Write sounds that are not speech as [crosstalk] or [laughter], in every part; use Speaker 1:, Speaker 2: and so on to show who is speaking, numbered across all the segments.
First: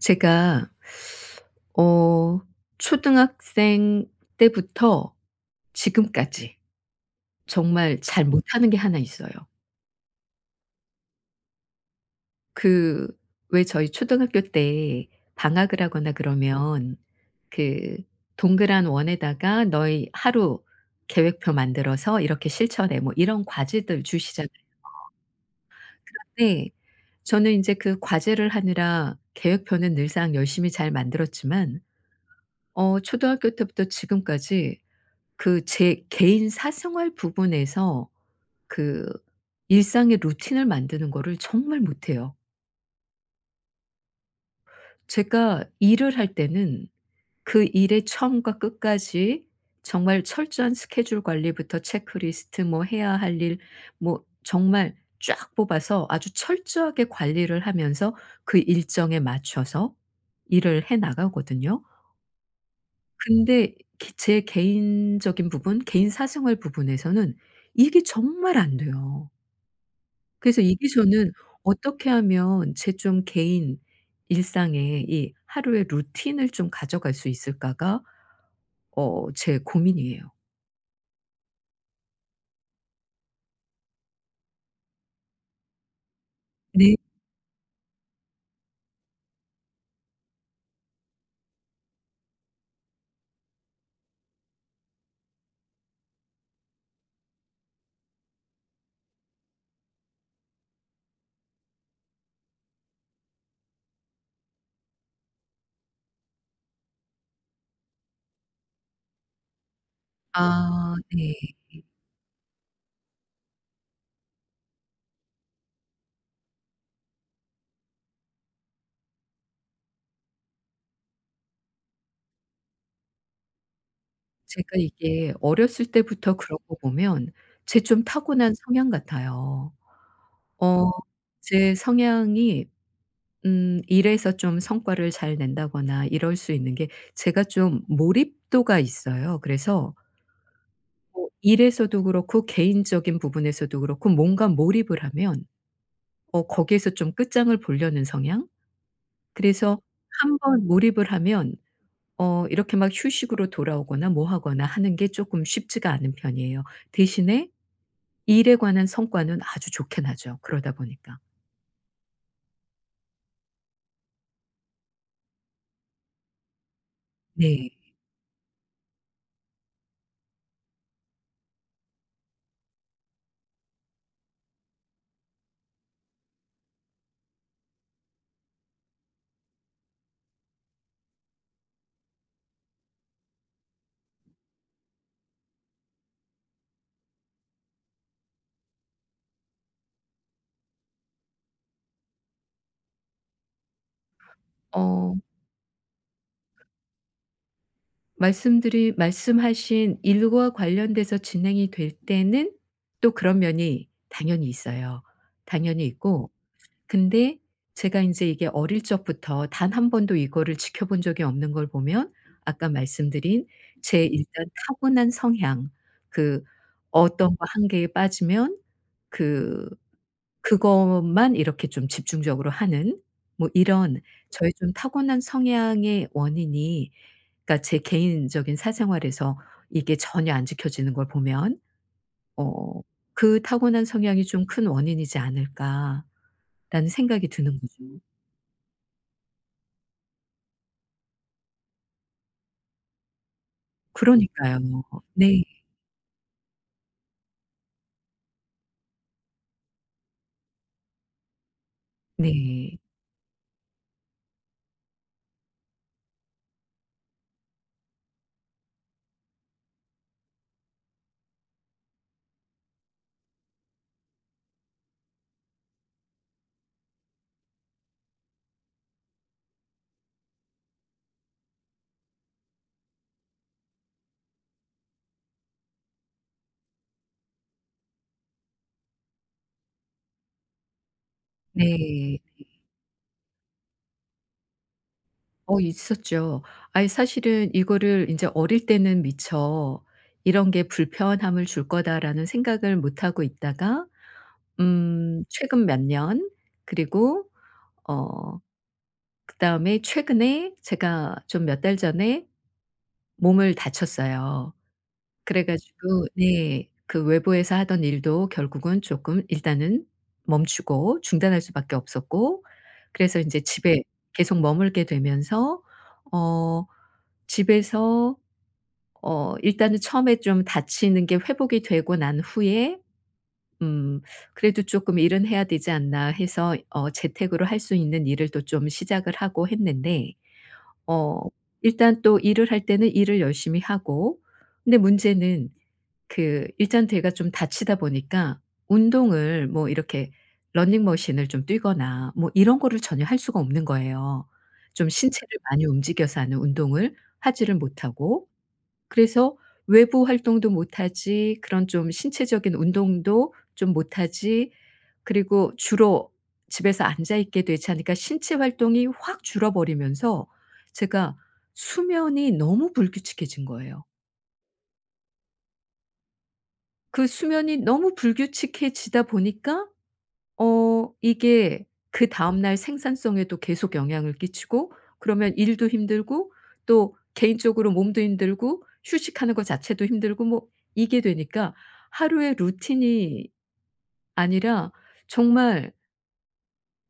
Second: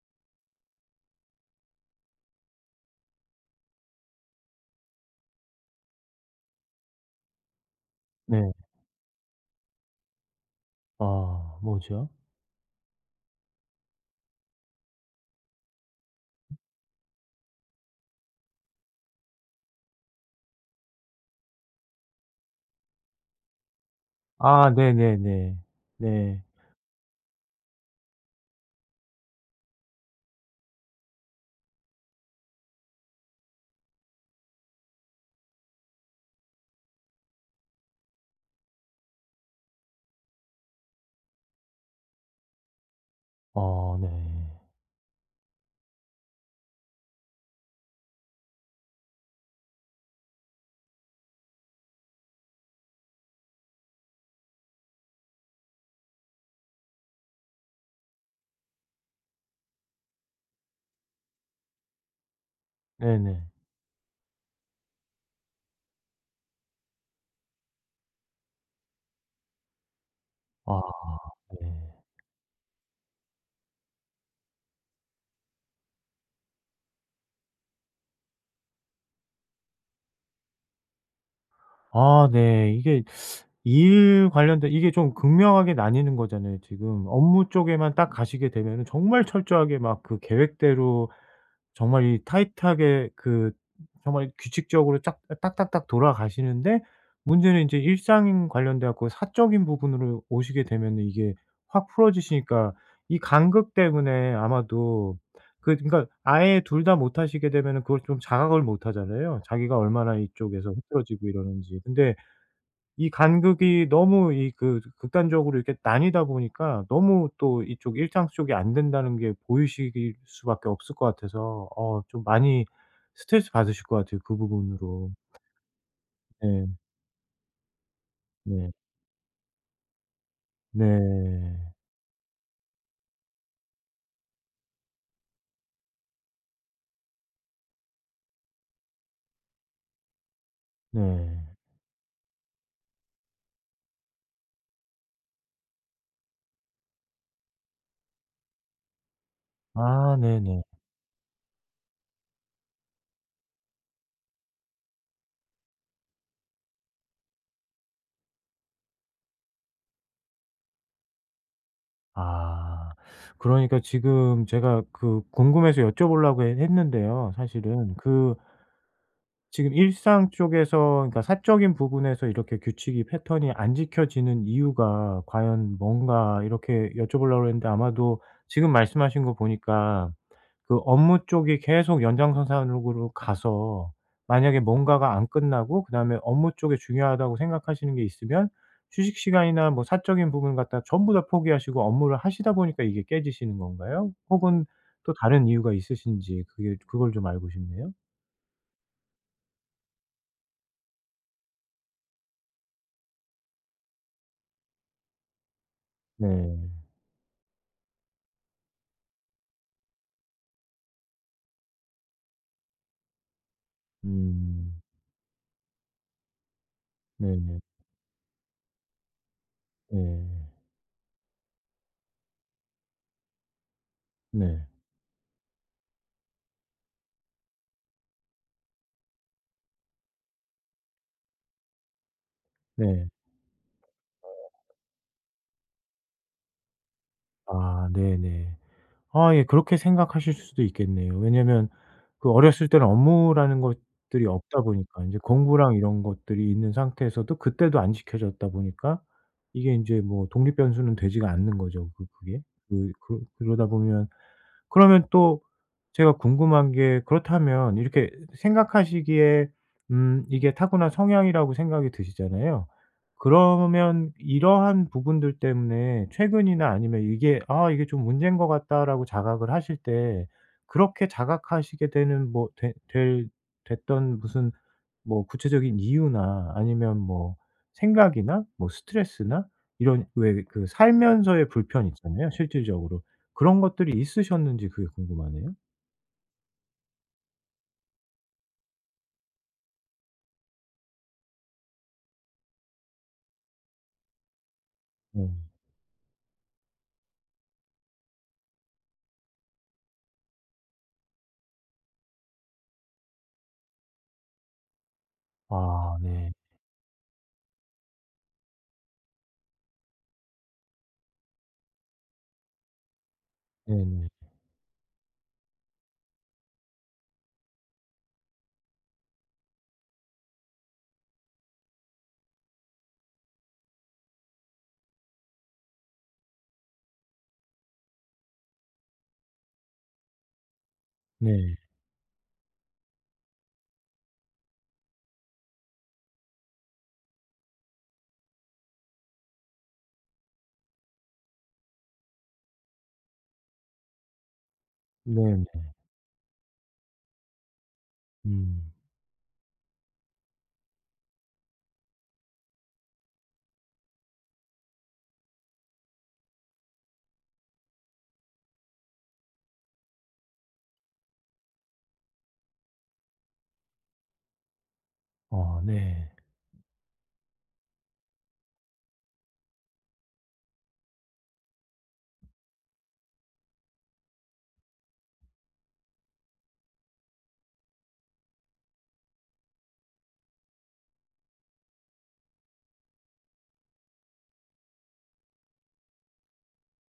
Speaker 1: 제가 어 초등학생 때부터 지금까지 정말 잘
Speaker 2: 네.
Speaker 1: 못하는 게 하나 있어요.
Speaker 2: 아 뭐죠?
Speaker 1: 그 왜 저희 초등학교 때 방학을 하거나 그러면 그 동그란 원에다가 "너희 하루 계획표 만들어서 이렇게 실천해." 뭐 이런 과제들 주시잖아요.
Speaker 2: 아 네네네. 네.
Speaker 1: 그런데 저는 이제 그 과제를 하느라 계획표는 늘상 열심히 잘 만들었지만, 초등학교 때부터 지금까지 그 제 개인 사생활 부분에서 그 일상의 루틴을 만드는 거를 정말 못해요.
Speaker 2: 어 네.
Speaker 1: 제가 일을 할 때는 그 일의 처음과 끝까지 정말 철저한 스케줄 관리부터 체크리스트, 뭐 해야 할 일, 뭐 정말 쫙 뽑아서 아주 철저하게 관리를 하면서 그 일정에 맞춰서 일을 해 나가거든요.
Speaker 2: 네네.
Speaker 1: 근데 기 제 개인적인 부분, 개인 사생활 부분에서는 이게 정말 안 돼요. 그래서
Speaker 2: 아
Speaker 1: 이게 저는
Speaker 2: 네.
Speaker 1: 어떻게 하면 제 좀 개인 일상에 이 하루의 루틴을 좀 가져갈 수 있을까가 제 고민이에요.
Speaker 2: 아 네. 이게 일 관련된 이게 좀 극명하게 나뉘는 거잖아요
Speaker 1: 네.
Speaker 2: 지금. 업무 쪽에만 딱 가시게 되면은 정말 철저하게 막 그 계획대로 정말 이 타이트하게 그 정말 규칙적으로 짝 딱딱딱 돌아가시는데, 문제는 인제 일상 관련돼 갖고 사적인 부분으로 오시게 되면은 이게 확 풀어지시니까 이 간극 때문에 아마도, 그 그러니까 아예 둘 다 못 하시게 되면은 그걸 좀 자각을 못 하잖아요. 자기가 얼마나 이쪽에서
Speaker 1: 아,
Speaker 2: 흐트러지고
Speaker 1: 네.
Speaker 2: 이러는지. 근데 이 간극이 너무 이 그 극단적으로 이렇게 나뉘다 보니까 너무 또 이쪽 일상 쪽이 안 된다는 게 보이실 수밖에 없을 것 같아서 좀 많이 스트레스 받으실 것 같아요 그
Speaker 1: 제가
Speaker 2: 부분으로.
Speaker 1: 이게 어렸을 때부터
Speaker 2: 네.
Speaker 1: 그러고 보면 제 좀 타고난
Speaker 2: 네.
Speaker 1: 성향 같아요. 어
Speaker 2: 네.
Speaker 1: 제 성향이, 일에서 좀 성과를 잘 낸다거나 이럴 수 있는 게, 제가 좀 몰입도가 있어요. 그래서 뭐
Speaker 2: 네.
Speaker 1: 일에서도 그렇고 개인적인 부분에서도 그렇고 뭔가 몰입을 하면 거기에서 좀 끝장을 보려는 성향? 그래서
Speaker 2: 아
Speaker 1: 한
Speaker 2: 네네.
Speaker 1: 번 몰입을 하면 이렇게 막 휴식으로 돌아오거나 뭐 하거나 하는 게 쪼끔 쉽지가 않은 편이에요. 대신에 일에 관한 성과는 아주 좋게 나죠, 그러다 보니까.
Speaker 2: 아. 그러니까 지금 제가 그 궁금해서 여쭤보려고 했 했는데요
Speaker 1: 네.
Speaker 2: 사실은. 그 지금 일상 쪽에서 그러니까 사적인 부분에서 이렇게 규칙이 패턴이 안 지켜지는 이유가 과연 뭔가 이렇게 여쭤보려고 그는데, 아마도 지금 말씀하신 거 보니까 그 업무 쪽이 계속 연장선상으로 가서 만약에 뭔가가 안 끝나고 그다음에 업무 쪽에 중요하다고 생각하시는 게 있으면 휴식 시간이나 뭐 사적인 부분 갖다 전부 다 포기하시고 업무를 하시다 보니까 이게 깨지시는 건가요? 혹은 또
Speaker 1: 어
Speaker 2: 다른 이유가 있으신지, 그게 그걸 좀 알고 싶네요.
Speaker 1: 말씀드린 말씀하신 일과 관련돼서 진행이 될 때는 또 그런 면이 당연히 있어요. 당연히 있고.
Speaker 2: 네.
Speaker 1: 근데 제가 인제 이게 어릴 적부터 단 한 번도 이거를 지켜본 적이 없는 걸 보면, 아까 말씀드린 제 일단
Speaker 2: 음.
Speaker 1: 타고난 성향, 그 어떤 거
Speaker 2: 네네.
Speaker 1: 한 개에 빠지면 그
Speaker 2: 네.
Speaker 1: 그것만 이렇게 좀 집중적으로 하는, 뭐 이런 저의
Speaker 2: 네.
Speaker 1: 좀 타고난 성향의 원인이, 그러니까 제 개인적인 사생활에서 이게 전혀 안 지켜지는 걸 보면 어
Speaker 2: 네.
Speaker 1: '그 타고난 성향이 좀 큰 원인이지 않을까.'라는 생각이 드는 거죠.
Speaker 2: 아 네네. 아예 그렇게 생각하실 수도 있겠네요. 왜냐면 그 어렸을 때는 업무라는 것들이
Speaker 1: 그러니까요.
Speaker 2: 없다 보니까 인제
Speaker 1: 네.
Speaker 2: 공부랑 이런 것들이 있는 상태에서도 그때도 안 지켜졌다 보니까 이게 인제 뭐 독립 변수는 되지가 않는 거죠 그 그게.
Speaker 1: 네.
Speaker 2: 그 그 그러다 보면 그러면 또 제가 궁금한 게, 그렇다면 이렇게 생각하시기에 이게 타고난 성향이라고 생각이 드시잖아요. 그러면 이러한 부분들 때문에 최근이나 아니면 이게 '아 이게 좀 문제인 것 같다.'라고 자각을 하실 때 그렇게 자각하시게 되는 뭐 되 될 됐던 무슨 뭐 구체적인 이유나 아니면 뭐 생각이나 뭐 스트레스나 이런, 왜 그 살면서의 불편
Speaker 1: 네.
Speaker 2: 있잖아요 실질적으로. 그런 것들이 있으셨는지 그게 궁금하네요.
Speaker 1: 있었죠. 아이, 사실은 이거를 인제 어릴 때는 미처 '이런 게 불편함을 줄 거다.'라는 생각을 못 하고 있다가,
Speaker 2: 네.
Speaker 1: 최근 몇 년, 그리고 어 그다음에 최근에 제가 좀 몇 달 전에 몸을 다쳤어요. 그래
Speaker 2: 아
Speaker 1: 가지고,
Speaker 2: 네.
Speaker 1: 네, 그 외부에서 하던 일도 결국은 조금 일단은 멈추고 중단할 수밖에 없었고, 그래서 인제 집에
Speaker 2: 네 네.
Speaker 1: 계속 머물게 되면서 어 집에서 일단은 처음에 좀 다치는 게 회복이 되고 난 후에, 음 '그래도 쪼끔 일은 해야 되지 않나.' 해서 재택으로 할 수 있는 일을 또 좀 시작을 하고 했는데, 어
Speaker 2: 네.
Speaker 1: 일단 또 일을 할 때는 일을 열심히 하고. 근데 문제는, 그 일단 제가 좀 다치다 보니까 운동을 뭐 이렇게 러닝머신을 좀 뛰거나 뭐 이런 거를 전혀 할 수가 없는 거예요. 좀 신체를 많이
Speaker 2: 네네.
Speaker 1: 움직여서 하는 운동을 하지를 못하고,
Speaker 2: 음.
Speaker 1: 그래서 외부 활동도 못하지, 그런 좀 신체적인 운동도 좀 못하지, 그리고 주로 집에서 앉아 있게 되지 않으니까 신체 활동이 확 줄어버리면서 제가 수면이 너무 불규칙해진 거예요.
Speaker 2: 아 네.
Speaker 1: 그 수면이 너무 불규칙해지다 보니까 이게 그다음 날 생산성에도 계속 영향을 끼치고, 그러면 일도 힘들고 또 개인적으로 몸도 힘들고 휴식하는 거 자체도 힘들고 뭐 이게 되니까, 하루의 루틴이 아니라 정말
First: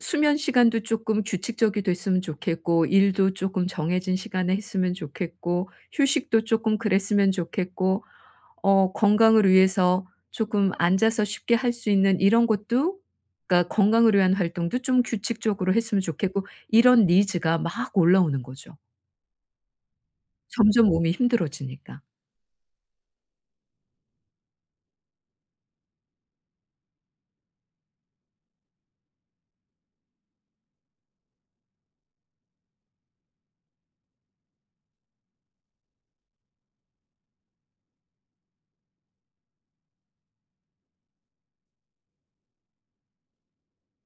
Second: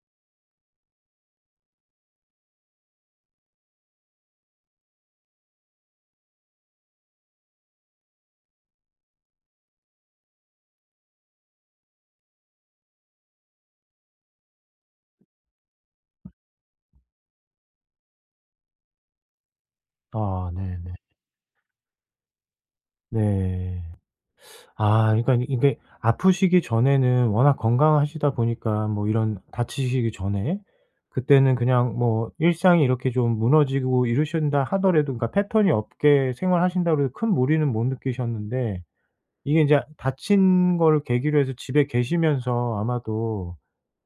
Speaker 1: 수면 시간도 조금 규칙적이 됐으면 좋겠고, 일도 조금 정해진 시간에 했으면 좋겠고, 휴식도 조금 그랬으면 좋겠고, 건강을 위해서 조금 앉아서 쉽게 할 수 있는 이런 것도, 그러니까 건강을 위한 활동도 좀 규칙적으로 했으면 좋겠고, 이런 니즈가 막 올라오는 거죠.
Speaker 2: 아
Speaker 1: 점점
Speaker 2: 네네.
Speaker 1: 몸이 힘들어지니까.
Speaker 2: 네. 아 그러니까 이게 아프시기 전에는 워낙 건강하시다 보니까 뭐 이런 다치시기 전에 그때는 그냥 뭐 일상이 이렇게 좀 무너지고 이러신다 하더라도, 그러니까 패턴이 없게 생활하신다고 해도 큰 무리는 못 느끼셨는데 이게 인제 다친 거를 계기로 해서 집에 계시면서 아마도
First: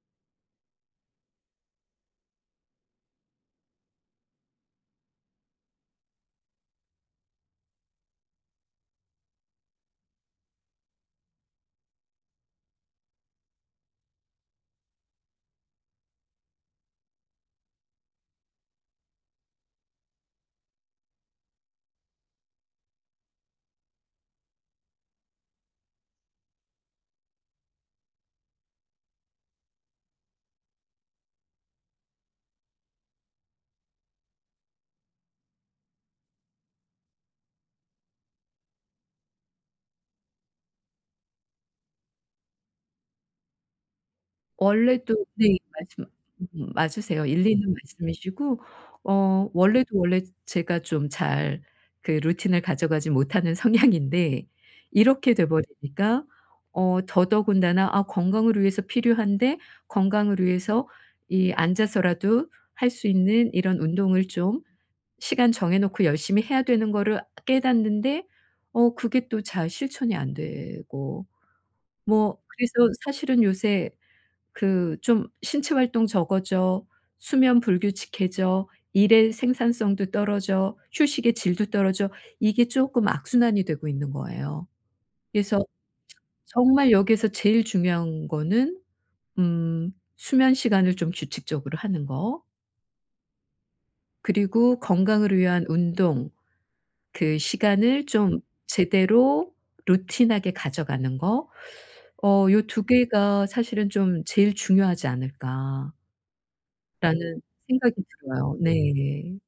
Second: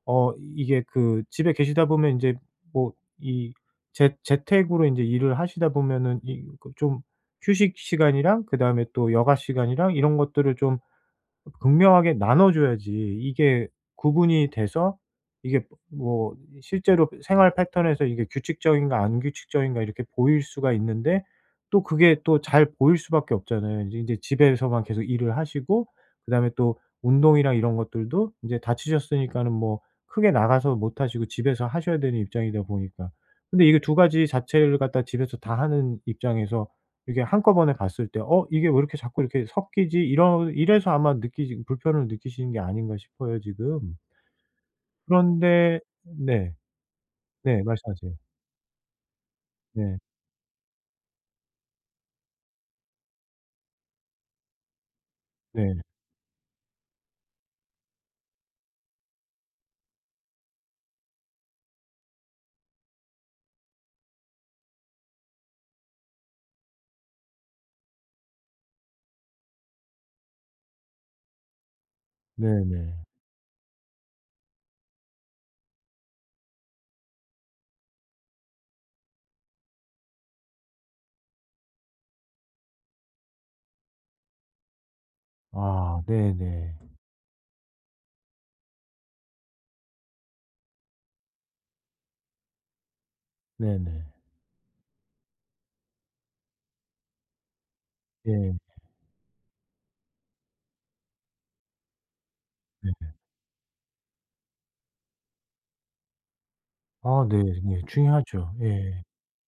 Speaker 2: 이게 그 집에 계시다 보면 인제 뭐 이 재 재택으로 인제 일을 하시다 보면은 이 그 좀 휴식 시간이랑 그다음에 또 여가 시간이랑 이런 것들을 좀 극명하게 나눠줘야지 이게 구분이 돼서 이게 뭐 실제로 생활 패턴에서 이게 규칙적인가 안 규칙적인가 이렇게 보일 수가 있는데, 또 그게 또 잘 보일 수밖에 없잖아요. 이제제 집에서만 계속 일을 하시고 그다음에 또 운동이랑 이런 것들도 인제 다치셨으니까는 뭐 크게 나가서 못 하시고 집에서 하셔야 되는 입장이다 보니까. 근데 이게 두 가지 자체를 갖다 집에서 다 하는 입장에서 이게 한꺼번에 봤을 때 이게 왜 이렇게 자꾸 이렇게 섞이지?' 이러 이래서 아마 느끼시 불편을 느끼시는 게 아닌가 싶어요 지금.
Speaker 1: 원래도, 네,
Speaker 2: 그런데
Speaker 1: 말씀
Speaker 2: 네.
Speaker 1: 맞으세요. 일리
Speaker 2: 네
Speaker 1: 있는
Speaker 2: 말씀하세요.
Speaker 1: 말씀이시고,
Speaker 2: 네.
Speaker 1: 원래도 원래 제가 좀 잘 그 루틴을 가져가지 못하는 [laughs] 성향인데, 이렇게 돼
Speaker 2: 네.
Speaker 1: 버리니까 더더군다나, 아, 건강을 위해서 필요한데, 건강을 위해서 이 앉아서라도 할 수 있는 이런 운동을 좀 시간 정해 놓고 열심히 해야 되는 거를 깨닫는데 그게 또 잘 실천이 안 되고, 뭐 그래서
Speaker 2: 네네.
Speaker 1: 사실은 요새 그 좀 신체 활동 적어져, 수면 불규칙해져, 일의 생산성도 떨어져, 휴식의 질도 떨어져, 이게 쪼끔 악순환이 되고 있는 거예요. 그래서
Speaker 2: 아 네네.
Speaker 1: 정말 여기에서 제일 중요한 거는, 수면 시간을 좀 규칙적으로 하는 거,
Speaker 2: 네네.
Speaker 1: 그리고 건강을 위한 운동 그 시간을 좀
Speaker 2: 예.
Speaker 1: 제대로 루틴하게 가져가는 거, 요 두
Speaker 2: 네.
Speaker 1: 개가 사실은 좀 제일 중요하지 않을까,
Speaker 2: 아 네.
Speaker 1: 라는
Speaker 2: 네.
Speaker 1: 생각이
Speaker 2: 중요하죠.
Speaker 1: 들어요.
Speaker 2: 예.
Speaker 1: 네.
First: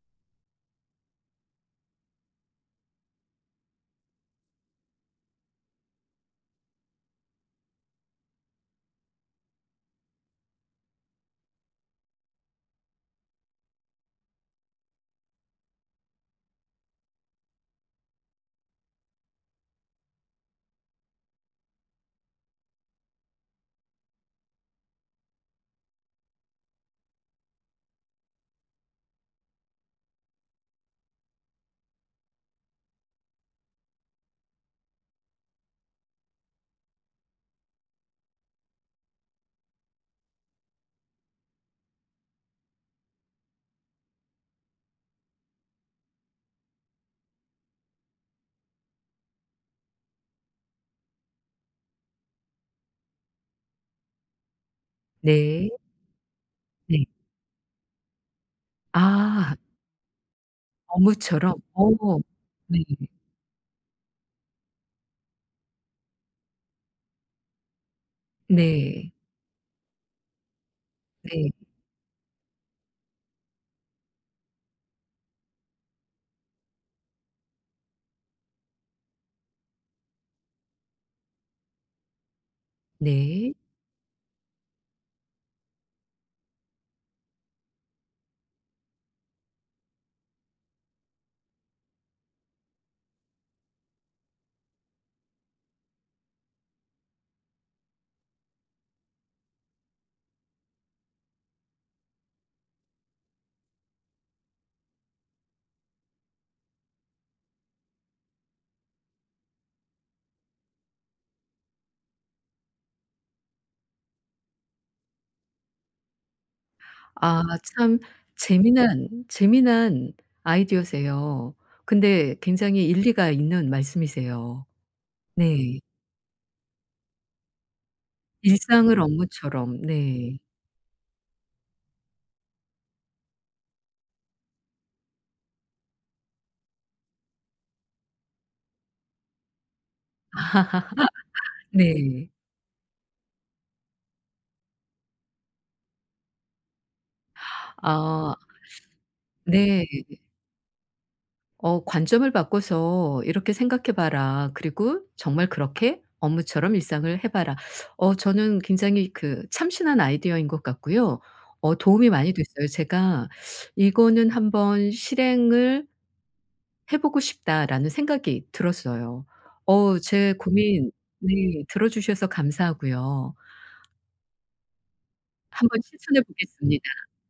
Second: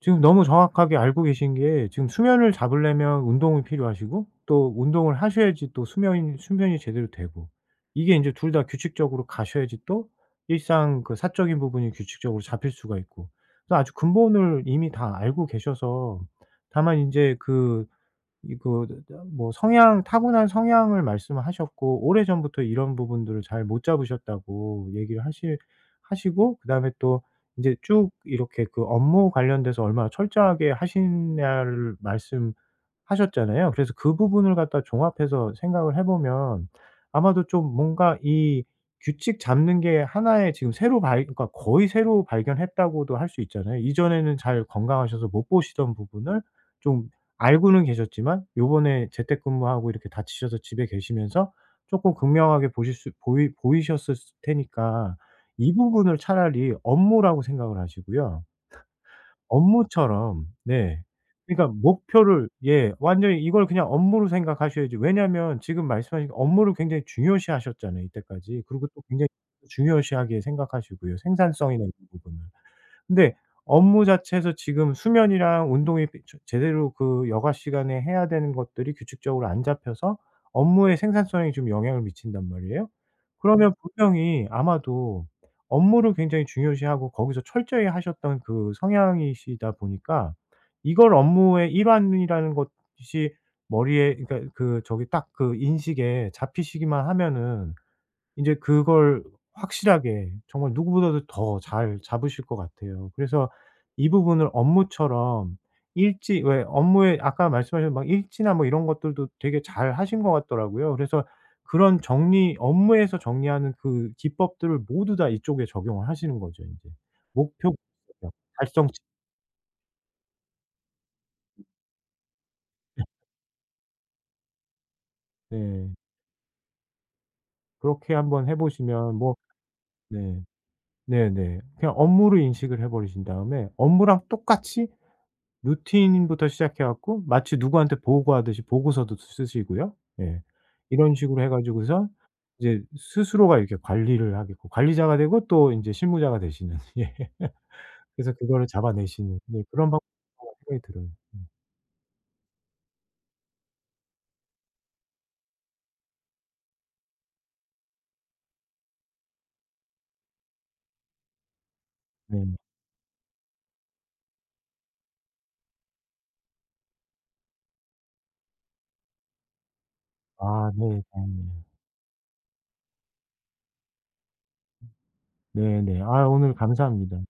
Speaker 2: 지금 너무 정확하게 알고 계신 게 지금 수면을 잡으려면 운동이 필요하시고 또 운동을 하셔야지 또 수면이 제대로 되고 이게 인제 둘 다 규칙적으로 가셔야지 또 일상 그 사적인 부분이 규칙적으로 잡힐 수가 있고 그래서 아주 근본을 이미 다 알고 계셔서, 다만 인제 그 이 그 뭐 성향 타고난 성향을 말씀을 하셨고 오래전부터 이런 부분들을 잘 못 잡으셨다고 얘기를 하시고 그다음에 또 인제 쭉 이렇게 그 업무 관련돼서 얼마나 철저하게 하시냐를 말씀 하셨잖아요. 그래서 그 부분을 갖다 종합해서 생각을 해 보면 아마도 좀 뭔가 이 규칙 잡는 게 하나의 지금 새로 발 그러니까 거의 새로 발견했다고도 할 수 있잖아요. 이전에는 잘 건강하셔서 못 보시던 부분을 좀 알고는 계셨지만 요번에 재택근무하고 이렇게 다치셔서 집에 계시면서 조금 극명하게 보실 수 보이 보이셨을 테니까
Speaker 1: 네.
Speaker 2: 이 부분을 차라리
Speaker 1: 네.
Speaker 2: 업무라고 생각을 하시고요.
Speaker 1: 아,
Speaker 2: 업무처럼 네.
Speaker 1: 어무처럼.
Speaker 2: 그러니까
Speaker 1: 어.
Speaker 2: 목표를,
Speaker 1: 네.
Speaker 2: 예, 완전히 이걸 그냥 업무로 생각하셔야지. 왜냐면 지금 말씀하신 업무를 굉장히 중요시하셨잖아요 이때까지. 그리고 또
Speaker 1: 네.
Speaker 2: 굉장히 중요시하게 생각하시고요
Speaker 1: 네.
Speaker 2: 생산성이나 이런 부분을. 근데 업무 자체에서 지금 수면이랑 운동이 비 저 제대로 그 여가 시간에 해야 되는 것들이 규칙적으로 안 잡혀서 업무의 생산성에 좀 영향을 미친단 말이에요.
Speaker 1: 네.
Speaker 2: 그러면 분명히 아마도 업무를 굉장히 중요시하고 거기서 철저히 하셨던 그 성향이시다 보니까 이걸 업무의 일환이라는 것이 머리에, 그러니까 그 저기 딱 그 인식에 잡히시기만 하면은 이제 그걸 확실하게 정말 누구보다도 더 잘 잡으실 것 같아요. 그래서 이 부분을 업무처럼, 일지, 왜 업무에 아까 말씀하신 막 일지나 뭐 이런 것들도 되게 잘하신 것 같더라고요. 그래서 그런 정리 업무에서 정리하는 그 기법들을 모두 다 이쪽에 적용을 하시는 거죠 이제.
Speaker 1: 아,
Speaker 2: 목표
Speaker 1: 참
Speaker 2: 달성.
Speaker 1: 재미난 재미난 아이디어세요. 근데 굉장히 일리가 있는 말씀이세요. 네.
Speaker 2: 네. 그렇게 한번 해
Speaker 1: 일상을
Speaker 2: 보시면 뭐
Speaker 1: 업무처럼. 네.
Speaker 2: 네. 네네. 그냥 업무로 인식을 해 버리신 다음에 업무랑 똑같이 루틴부터 시작해 갖고 마치 누구한테 보고하듯이 보고서도 쓰시고요. 예. 이런 식으로 해 가지고서
Speaker 1: 네.
Speaker 2: 이제 스스로가 이렇게 관리를 하게 고 관리자가 되고 또 인제 실무자가 되시는 [laughs] 예. 그래서
Speaker 1: 아,
Speaker 2: 그거를 잡아내시는 네
Speaker 1: 네.
Speaker 2: 그런 방법이라고 생각이 들어요. 음.
Speaker 1: 관점을 바꿔서 "이렇게 생각해 봐라. 그리고 정말 그렇게 업무처럼 일상을 해 봐라." 저는 굉장히 그 참신한 아이디어인 것 같고요. 도움이 많이
Speaker 2: 네.
Speaker 1: 됐어요. 제가 '이거는 한번 실행을 해 보고 싶다.'라는 생각이 들었어요. 제
Speaker 2: 아
Speaker 1: 고민,
Speaker 2: 네. 다행이네요.
Speaker 1: 네, 들어 주셔서 감사하고요. 한번
Speaker 2: 네네.
Speaker 1: 실천해
Speaker 2: 아 오늘
Speaker 1: 보겠습니 다.
Speaker 2: 감사합니다.